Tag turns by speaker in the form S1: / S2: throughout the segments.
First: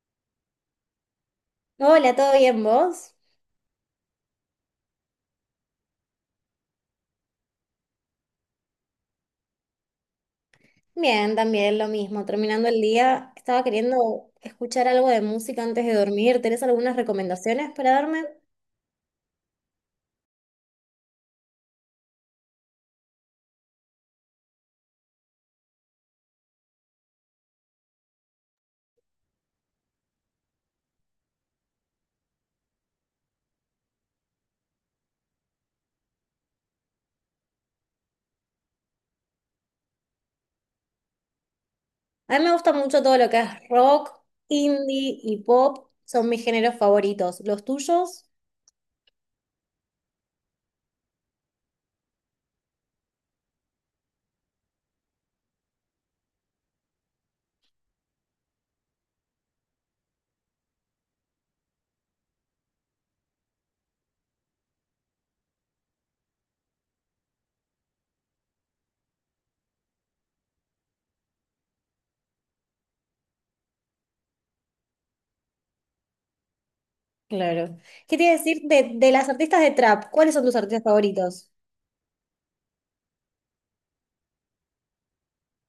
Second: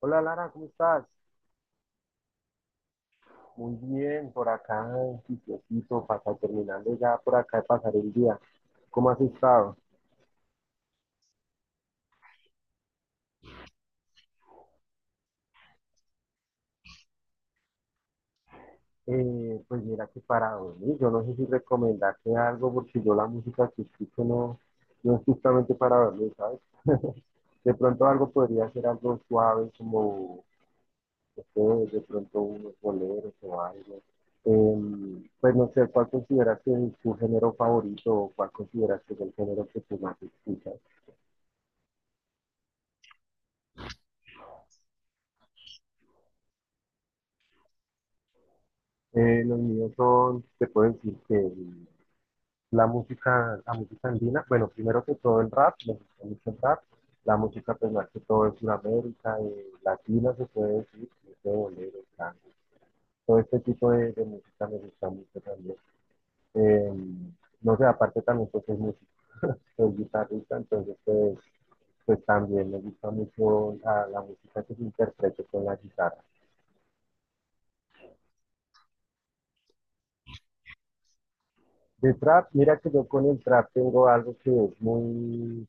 S1: Hola Lara, ¿cómo estás?
S2: Hola, ¿todo bien vos?
S1: Muy bien, por acá en sitiocito, para terminando ya por acá de pasar el día. ¿Cómo has estado?
S2: Bien, también lo mismo. Terminando el día, estaba queriendo escuchar algo de música antes de dormir. ¿Tenés algunas recomendaciones para darme?
S1: Pues mira que para dormir, yo no sé si recomendarte algo porque yo la música que escucho no es justamente para dormir, ¿sabes? De pronto algo podría ser algo suave como, no sé, de pronto unos boleros o algo. Pues no sé, ¿cuál consideras que es tu género favorito o cuál consideras que es el género que tú más escuchas?
S2: A mí me gusta mucho todo lo que es rock, indie y pop. Son mis géneros favoritos. ¿Los tuyos?
S1: Los míos son, te puedo decir que la música, andina. Bueno, primero que todo el rap, me gusta mucho el rap, la música pues más que todo es Sudamérica, latina se puede decir, de bolero, tango, todo este tipo de música me gusta mucho también. Eh, no sé, aparte también pues soy músico, soy guitarrista, entonces pues también me gusta mucho la música que se interprete con la guitarra.
S2: Claro. ¿Qué te iba a decir de las artistas de trap? ¿Cuáles son tus artistas favoritos?
S1: De trap, mira que yo con el trap tengo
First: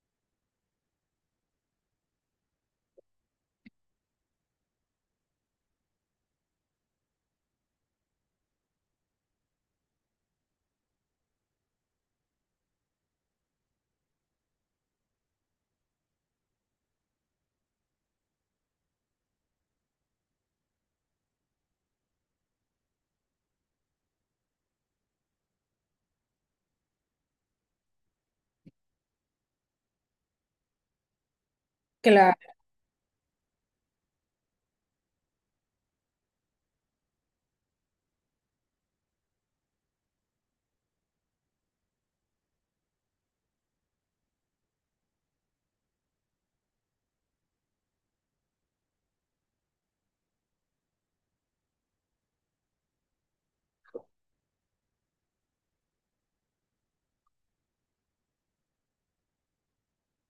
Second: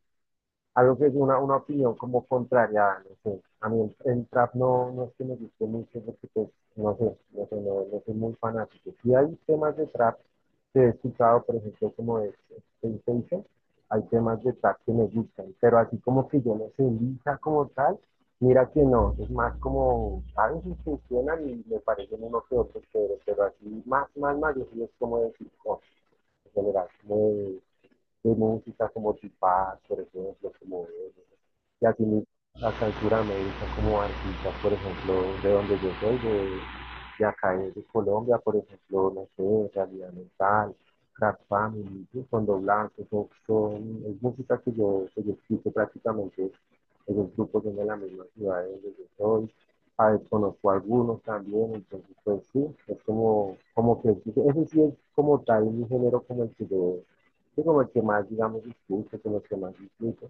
S1: algo que es una opinión como contraria, no sé. A mí el trap no, no es que me guste mucho porque pues, no sé, no, no soy muy fanático. Sí hay temas de trap que he escuchado, por ejemplo, como es Sensation. Hay temas de trap que me gustan, pero así como que yo no sé, lisa como tal, mira que no, es más como, a veces funcionan y me parecen uno que otro, pero así más, más, más, yo sí es como decir, no, en general, muy de música como Tupac, por ejemplo, como él, y así
S2: Claro.
S1: la cultura médica como artistas, por ejemplo, de donde yo soy, de acá de Colombia, por ejemplo, no sé, Realidad Mental, Crack Family, ¿sí? Fondo Blanco, es música que yo escucho prácticamente en los grupos que de la misma ciudad de donde yo soy, a ver. Conozco a algunos también, entonces pues sí, es como, como que, ese sí es como tal mi género, como el que yo como el que más, digamos, discute, como el que más discute.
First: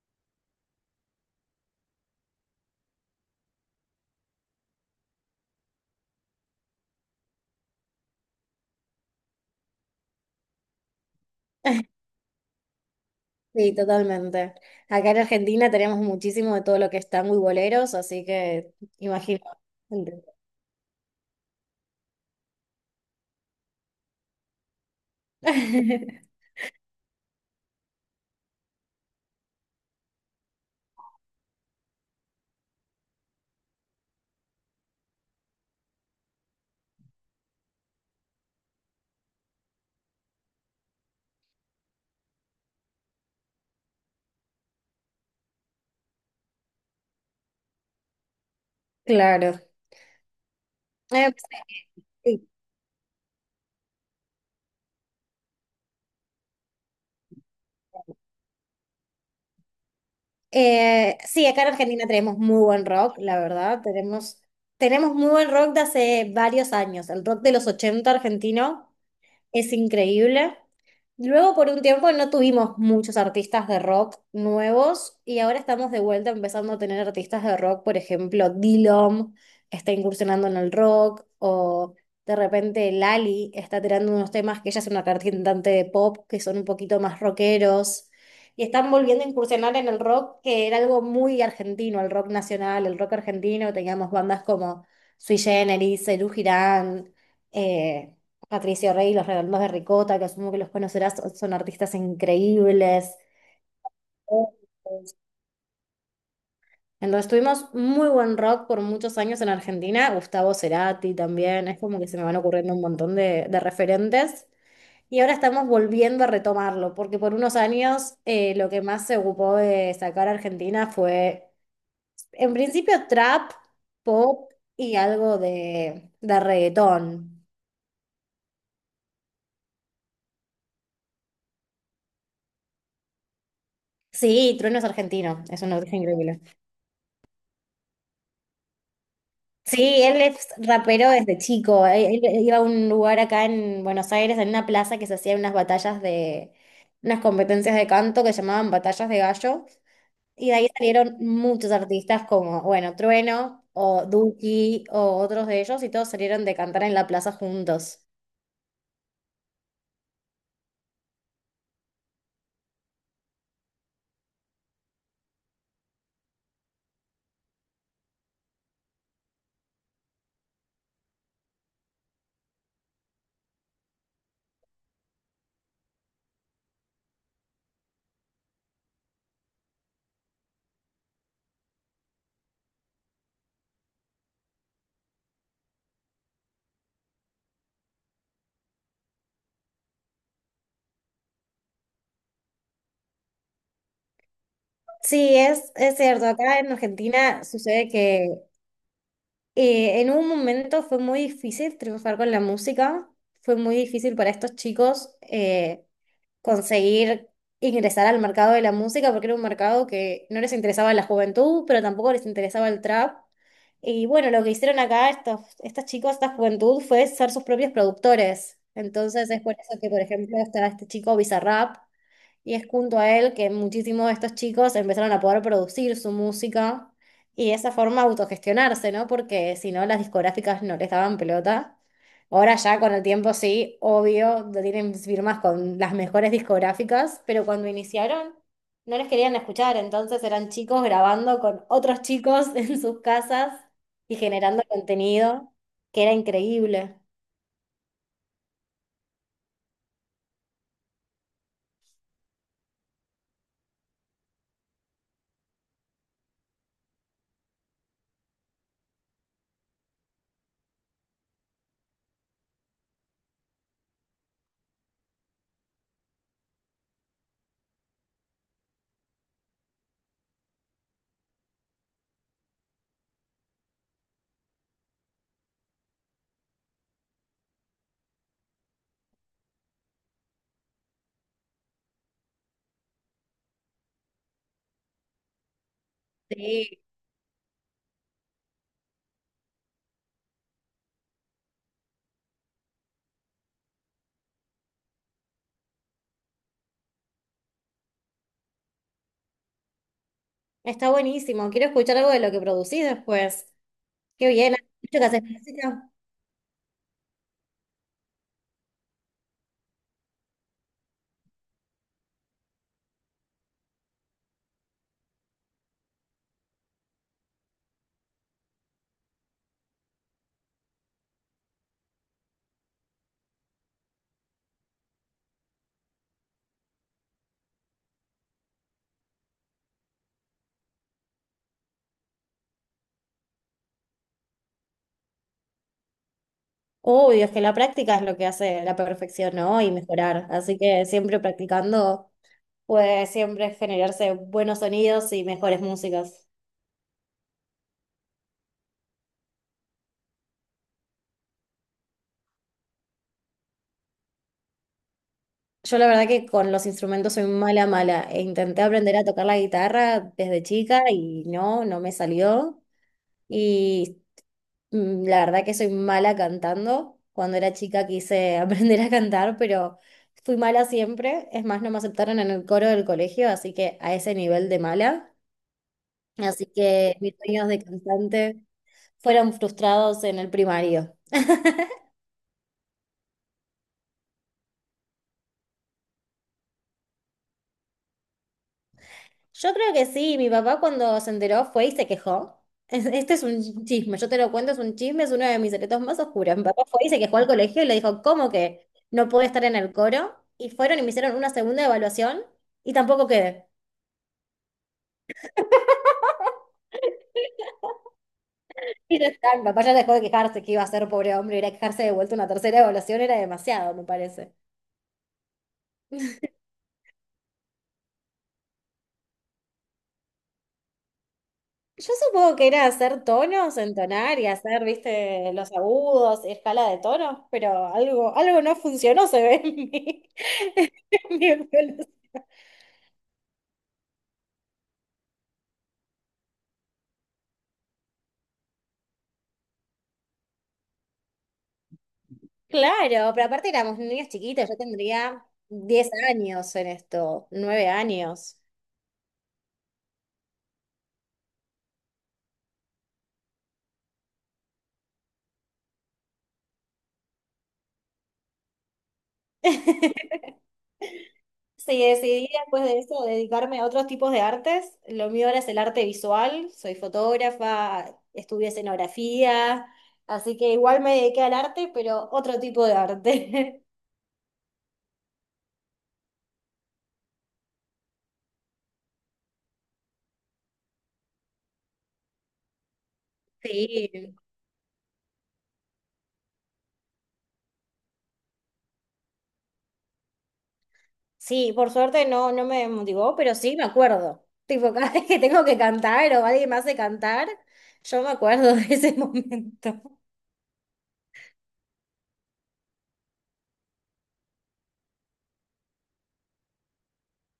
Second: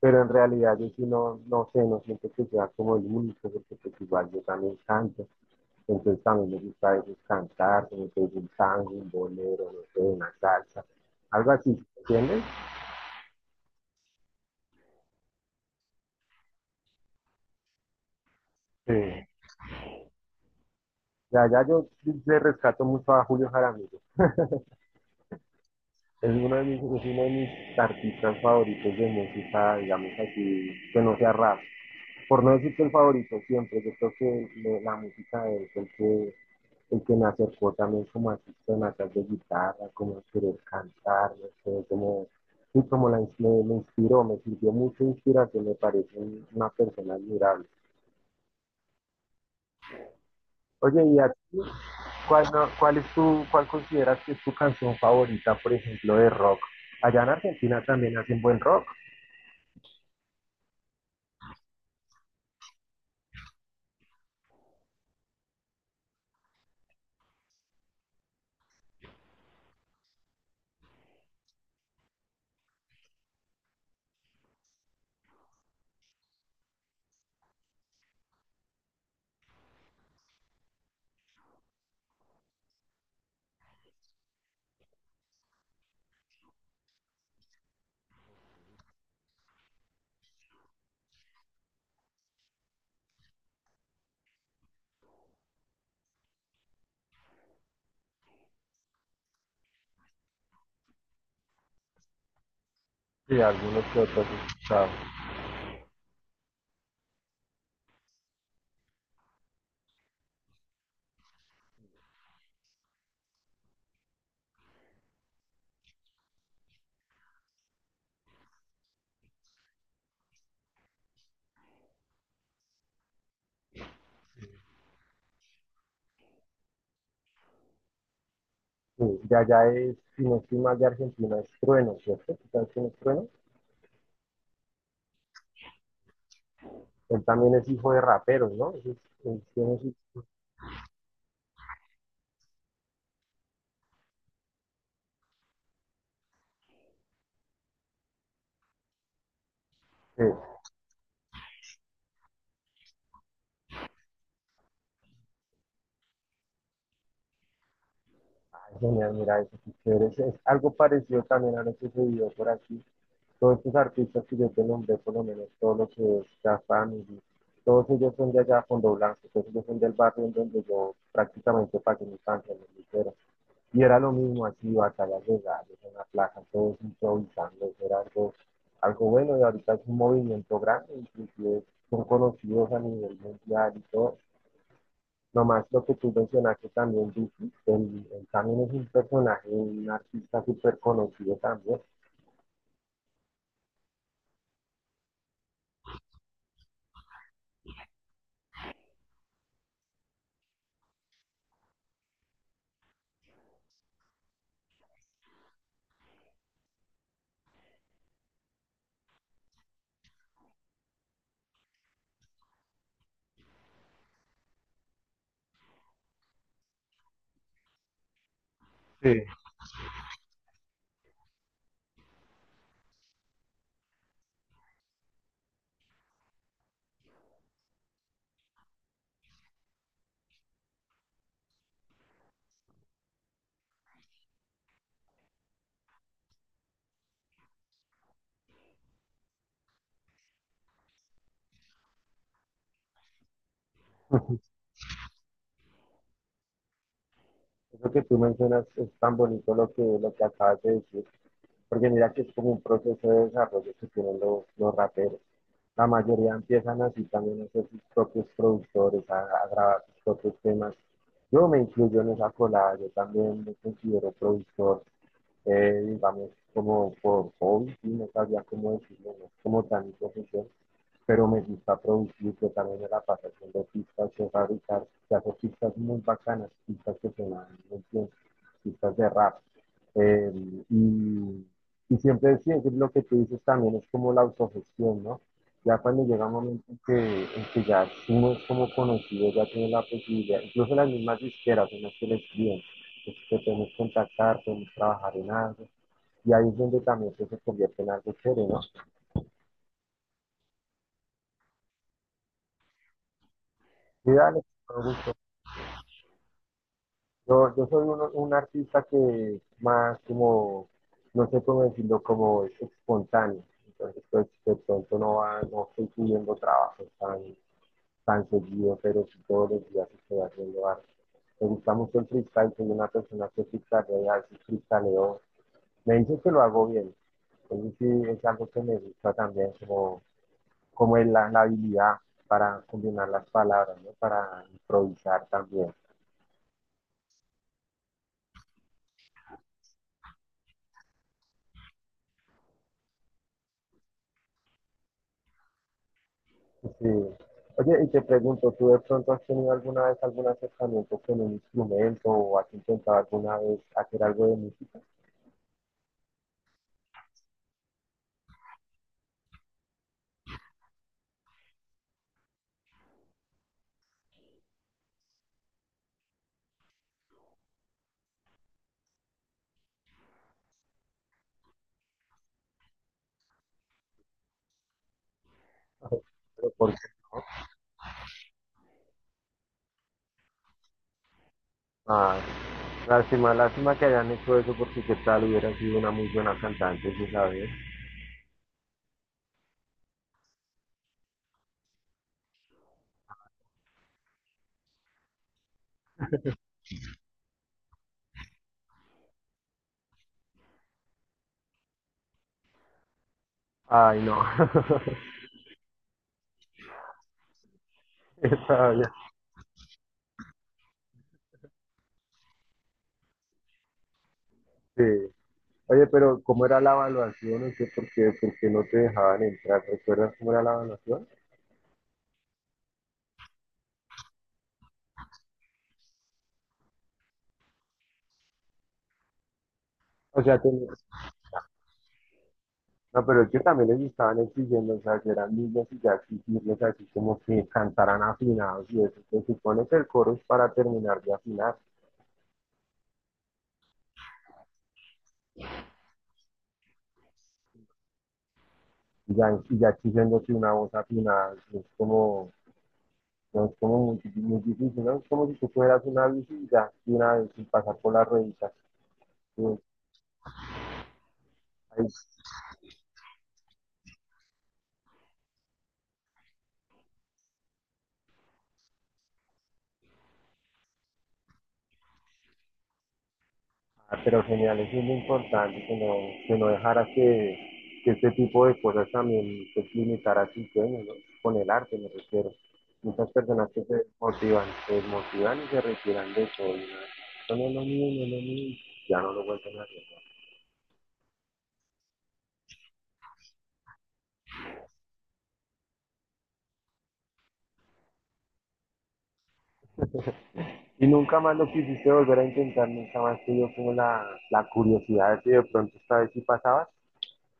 S1: Pero en realidad yo sí no, no siento que sea como el único, porque pues igual yo también canto. Entonces también me gusta a veces cantar, como que es un tango, un bolero, no sé, una salsa, algo así, ¿entiendes?
S2: Sí, totalmente. Acá en Argentina tenemos muchísimo de todo lo que es tango y boleros, así que
S1: Sí.
S2: imagino.
S1: De allá yo le rescato mucho a Julio Jaramillo. Es uno de mis artistas favoritos de música, digamos así, que no sea rap. Por no decir que el favorito siempre, yo creo que la música es el que me acercó también como a sistemas de guitarra, como querer cantar, no sé, como, y como me inspiró, me sirvió mucha inspiración, me parece una persona admirable.
S2: Claro.
S1: Oye, ¿y a ti
S2: Eh,
S1: cuál, no- cuál es tu, cuál consideras que es tu canción favorita, por ejemplo, de rock? Allá en Argentina también hacen buen rock,
S2: Sí, acá en Argentina tenemos muy buen rock, la verdad. Tenemos muy buen rock de hace varios años. El rock de los 80 argentino es increíble. Luego, por un tiempo, no tuvimos muchos artistas de rock nuevos y ahora estamos de vuelta empezando a tener artistas de rock. Por ejemplo, Dillom está incursionando en el rock o de repente Lali está tirando unos temas que ella es una cantante de pop que son un poquito más rockeros y están volviendo a incursionar en el rock que era algo muy argentino, el rock nacional, el rock argentino. Teníamos bandas como Sui Generis, Serú Girán. eh, Patricio Rey, y los Redondos de Ricota, que asumo que los conocerás, son son artistas increíbles.
S1: y algunos que otros he escuchado.
S2: Entonces tuvimos muy buen rock por muchos años en Argentina, Gustavo Cerati también, es como que se me van ocurriendo un montón de referentes. Y ahora estamos volviendo a retomarlo, porque por unos años lo que más se ocupó de sacar a Argentina fue, en principio, trap, pop y algo de reggaetón.
S1: Sí, de allá es, si no estoy mal, de Argentina es Trueno, ¿cierto? ¿Tú ¿Sabes quién es Trueno?
S2: Sí, Trueno es argentino, es un origen increíble.
S1: Él también es hijo de raperos, ¿no? Es- tiene su-
S2: Sí, él es rapero desde chico. Él iba a un lugar acá en Buenos Aires, en una plaza que se hacían unas batallas de, unas competencias de canto que se llamaban batallas de gallo. Y de
S1: eh,
S2: ahí salieron muchos artistas como, bueno, Trueno o Duki o otros de ellos y todos salieron de cantar en la plaza juntos.
S1: Ay, genial, mira, eso sí, chévere. Es algo parecido también a lo que sucedió por aquí. Todos estos artistas que yo te nombré, por lo menos todos los que es Da Family, todos ellos son de allá, Fondo Blanco, todos ellos son del barrio en donde yo prácticamente pagué mi infancia, en el liceo. Y era lo mismo, así, batallas legales, una plaza, todos improvisando, eso era algo bueno. Y ahorita es un movimiento grande, inclusive son conocidos a nivel mundial y todo. Nomás lo que tú mencionaste también, Vicky, él también es un personaje, un artista súper conocido también.
S2: Sí, es cierto. Acá en Argentina sucede que en un momento fue muy difícil triunfar con la música, fue muy difícil para estos chicos conseguir ingresar al mercado de la música porque era un mercado que no les interesaba la juventud, pero tampoco les interesaba el trap. Y bueno, lo que hicieron acá estos chicos, esta juventud, fue ser sus propios productores.
S1: Sí.
S2: Entonces es por eso que, por ejemplo, está este chico Bizarrap, y es junto a él que muchísimos de estos chicos empezaron a poder producir su música y de esa forma autogestionarse, ¿no? Porque si no, las discográficas no les daban pelota. Ahora ya con el tiempo sí, obvio, tienen firmas con las mejores discográficas, pero cuando iniciaron no les querían escuchar, entonces eran chicos grabando con otros chicos en sus casas y generando contenido que era increíble.
S1: Eso que tú mencionas es tan bonito, lo que acabas de decir, porque mira que es como un proceso de desarrollo que tienen los raperos. La mayoría empiezan así también a ser sus propios productores, a grabar sus propios temas. Yo me incluyo en esa colada, yo también me considero productor, digamos, como por hobby, sí, no sabía cómo decirlo, no es como tan mi profesión, pero me gusta producir, yo también me la paso haciendo pistas, yo fabricar, yo hago pistas muy bacanas, pistas que se dan muy bien, pistas de rap. Eh, y, y siempre sí, es lo que tú dices, también es como la autogestión, ¿no? Ya cuando llega un momento en
S2: Sí,
S1: que, ya uno es como conocido, ya tiene la posibilidad, incluso las mismas disqueras, unas que le escriben, que podemos contactar, podemos trabajar en algo. Y ahí es donde también pues, se convierte en algo chévere, ¿no?
S2: está buenísimo. Quiero escuchar algo de lo que producís después.
S1: Y
S2: Qué
S1: dale,
S2: bien, has
S1: con
S2: dicho que
S1: gusto.
S2: haces práctica.
S1: Yo soy un artista que más como, no sé cómo decirlo, como es espontáneo. Entonces, pues, de pronto no, va, no estoy pidiendo trabajo tan seguido, pero si todos los días estoy haciendo arte. Me gusta mucho el freestyle, soy una persona que freestylea, sí freestyleo. Me dicen que lo hago bien. Entonces sí, es algo que me gusta también, como es la habilidad para combinar las palabras, ¿no? Para improvisar también.
S2: Uy, es que la práctica es lo que hace la perfección, ¿no? Y mejorar. Así que siempre practicando puede siempre generarse buenos sonidos y mejores músicas.
S1: Sí. Oye, y te pregunto, ¿tú de pronto has tenido alguna vez algún acercamiento con un instrumento o has intentado alguna vez hacer algo de música?
S2: Yo la verdad que con los instrumentos soy mala, mala. E intenté aprender a tocar la guitarra desde chica y no, no me salió. Y la verdad que soy mala cantando. Cuando era chica quise aprender a cantar, pero... Fui mala siempre, es más, no me aceptaron en el coro del colegio, así que a ese nivel de mala. Así
S1: Pero ¿por qué
S2: que mis
S1: no?
S2: sueños de cantante fueron frustrados en el primario.
S1: Ah, lástima, lástima que hayan hecho eso, porque qué tal hubiera sido una muy buena cantante, si sabes.
S2: Yo creo que sí, mi papá cuando se enteró fue y se quejó. Este es un chisme, yo te lo cuento, es un chisme, es uno de mis secretos más oscuros. Mi papá fue y se quejó al colegio y le dijo, ¿cómo que no puedo estar en el coro? Y fueron y me hicieron una segunda evaluación y tampoco quedé.
S1: Ay, no. Está bien.
S2: Y ya está, mi papá ya dejó de quejarse que iba a ser pobre hombre, ir a quejarse de vuelta una tercera evaluación era demasiado, me parece.
S1: Sí. Oye, pero ¿cómo era la evaluación? No sé por qué no te dejaban entrar. ¿Recuerdas cómo era la evaluación?
S2: Yo supongo que era hacer tonos, entonar y hacer, viste, los agudos y escala de tonos, pero algo, algo no funcionó, se ve en mi,
S1: O sea, que
S2: en mi evolución.
S1: no, pero es que también les estaban exigiendo, o sea, que eran niños y ya exigirles así como que cantaran afinados y eso. Se supone que el coro es para terminar de afinar,
S2: Claro, pero aparte éramos niños chiquitos, yo tendría 10 años en esto, 9 años.
S1: y ya exigiéndose una voz afinada. Es como, no es como muy, muy difícil, ¿no? Es como si tú fueras una bici y ya, de una vez sin pasar por las rueditas. Sí,
S2: Sí,
S1: ahí.
S2: decidí después de eso dedicarme a otros tipos de artes. Lo mío ahora es el arte visual, soy fotógrafa, estudié escenografía, así que igual me dediqué al arte, pero otro tipo de arte.
S1: Ah, pero genial, eso es lo importante. Que no dejara que, este tipo de cosas también se limitara a sus sueños, ¿no? Con el arte me refiero. Muchas personas que se
S2: Sí.
S1: motivan, se desmotivan y se retiran de todo. Y no, no es lo mío, no es lo mío, ya no lo vuelven a hacer, ¿no?
S2: Sí, por suerte no, no me motivó, pero sí me acuerdo. Tipo, cada vez que tengo que cantar o alguien me hace cantar, yo me acuerdo de ese momento.
S1: Y nunca más lo quisiste volver a intentar, nunca más te dio como la curiosidad de si de pronto esta vez sí pasabas.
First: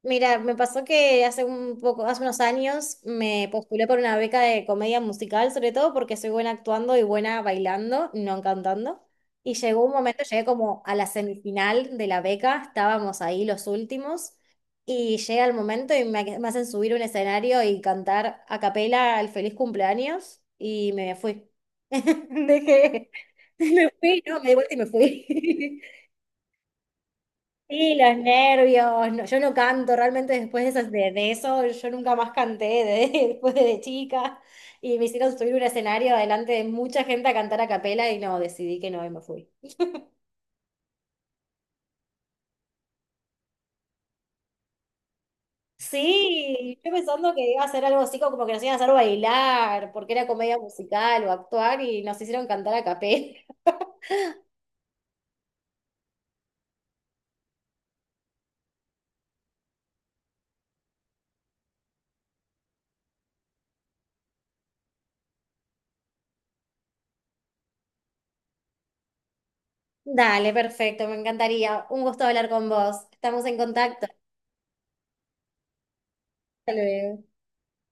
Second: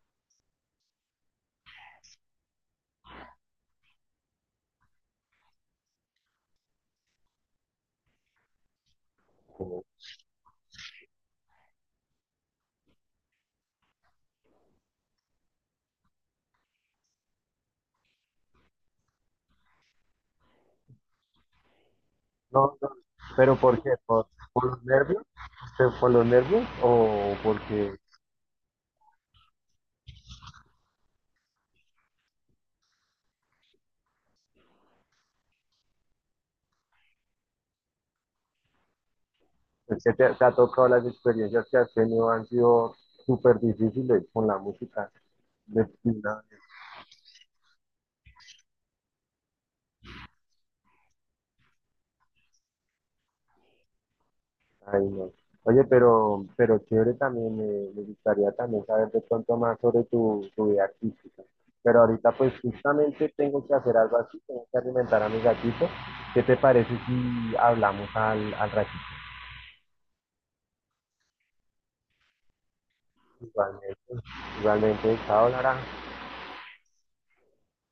S2: Mira, me pasó que hace un poco, hace unos años me postulé por una beca de comedia musical, sobre todo porque soy buena actuando y buena bailando, no cantando. Y
S1: Como,
S2: llegó un momento, llegué como a la semifinal de la beca, estábamos ahí los últimos, y llega el momento me hacen subir un escenario y cantar a capela el feliz cumpleaños, y me fui.
S1: no, no,
S2: Dejé,
S1: pero ¿por
S2: me
S1: qué?
S2: fui,
S1: ¿Por,
S2: no, me di
S1: por
S2: vuelta y
S1: los
S2: me
S1: nervios?
S2: fui.
S1: ¿Por los nervios o
S2: Sí,
S1: porque...?
S2: los nervios. No, yo no canto, realmente después de, esas- de eso, yo nunca más después de chica. Y me hicieron subir un escenario delante de mucha gente a cantar a capela y no, decidí que no y me fui.
S1: Es que te ha tocado. Las experiencias que has tenido han sido súper difíciles con la música. De-
S2: Sí, yo pensando que iba a hacer algo así como que nos iban a hacer bailar, porque era comedia musical o actuar y nos hicieron cantar a capela.
S1: Ay, no. Oye, pero, chévere también, me gustaría también saber de pronto más sobre tu vida artística. Pero ahorita pues justamente tengo que hacer algo así, tengo que alimentar a mi gatito. ¿Qué te parece si hablamos al ratito?
S2: Dale, perfecto, me encantaría. Un gusto hablar con vos. Estamos en contacto.
S1: Igualmente, igualmente, chao, Lara.
S2: Hasta luego.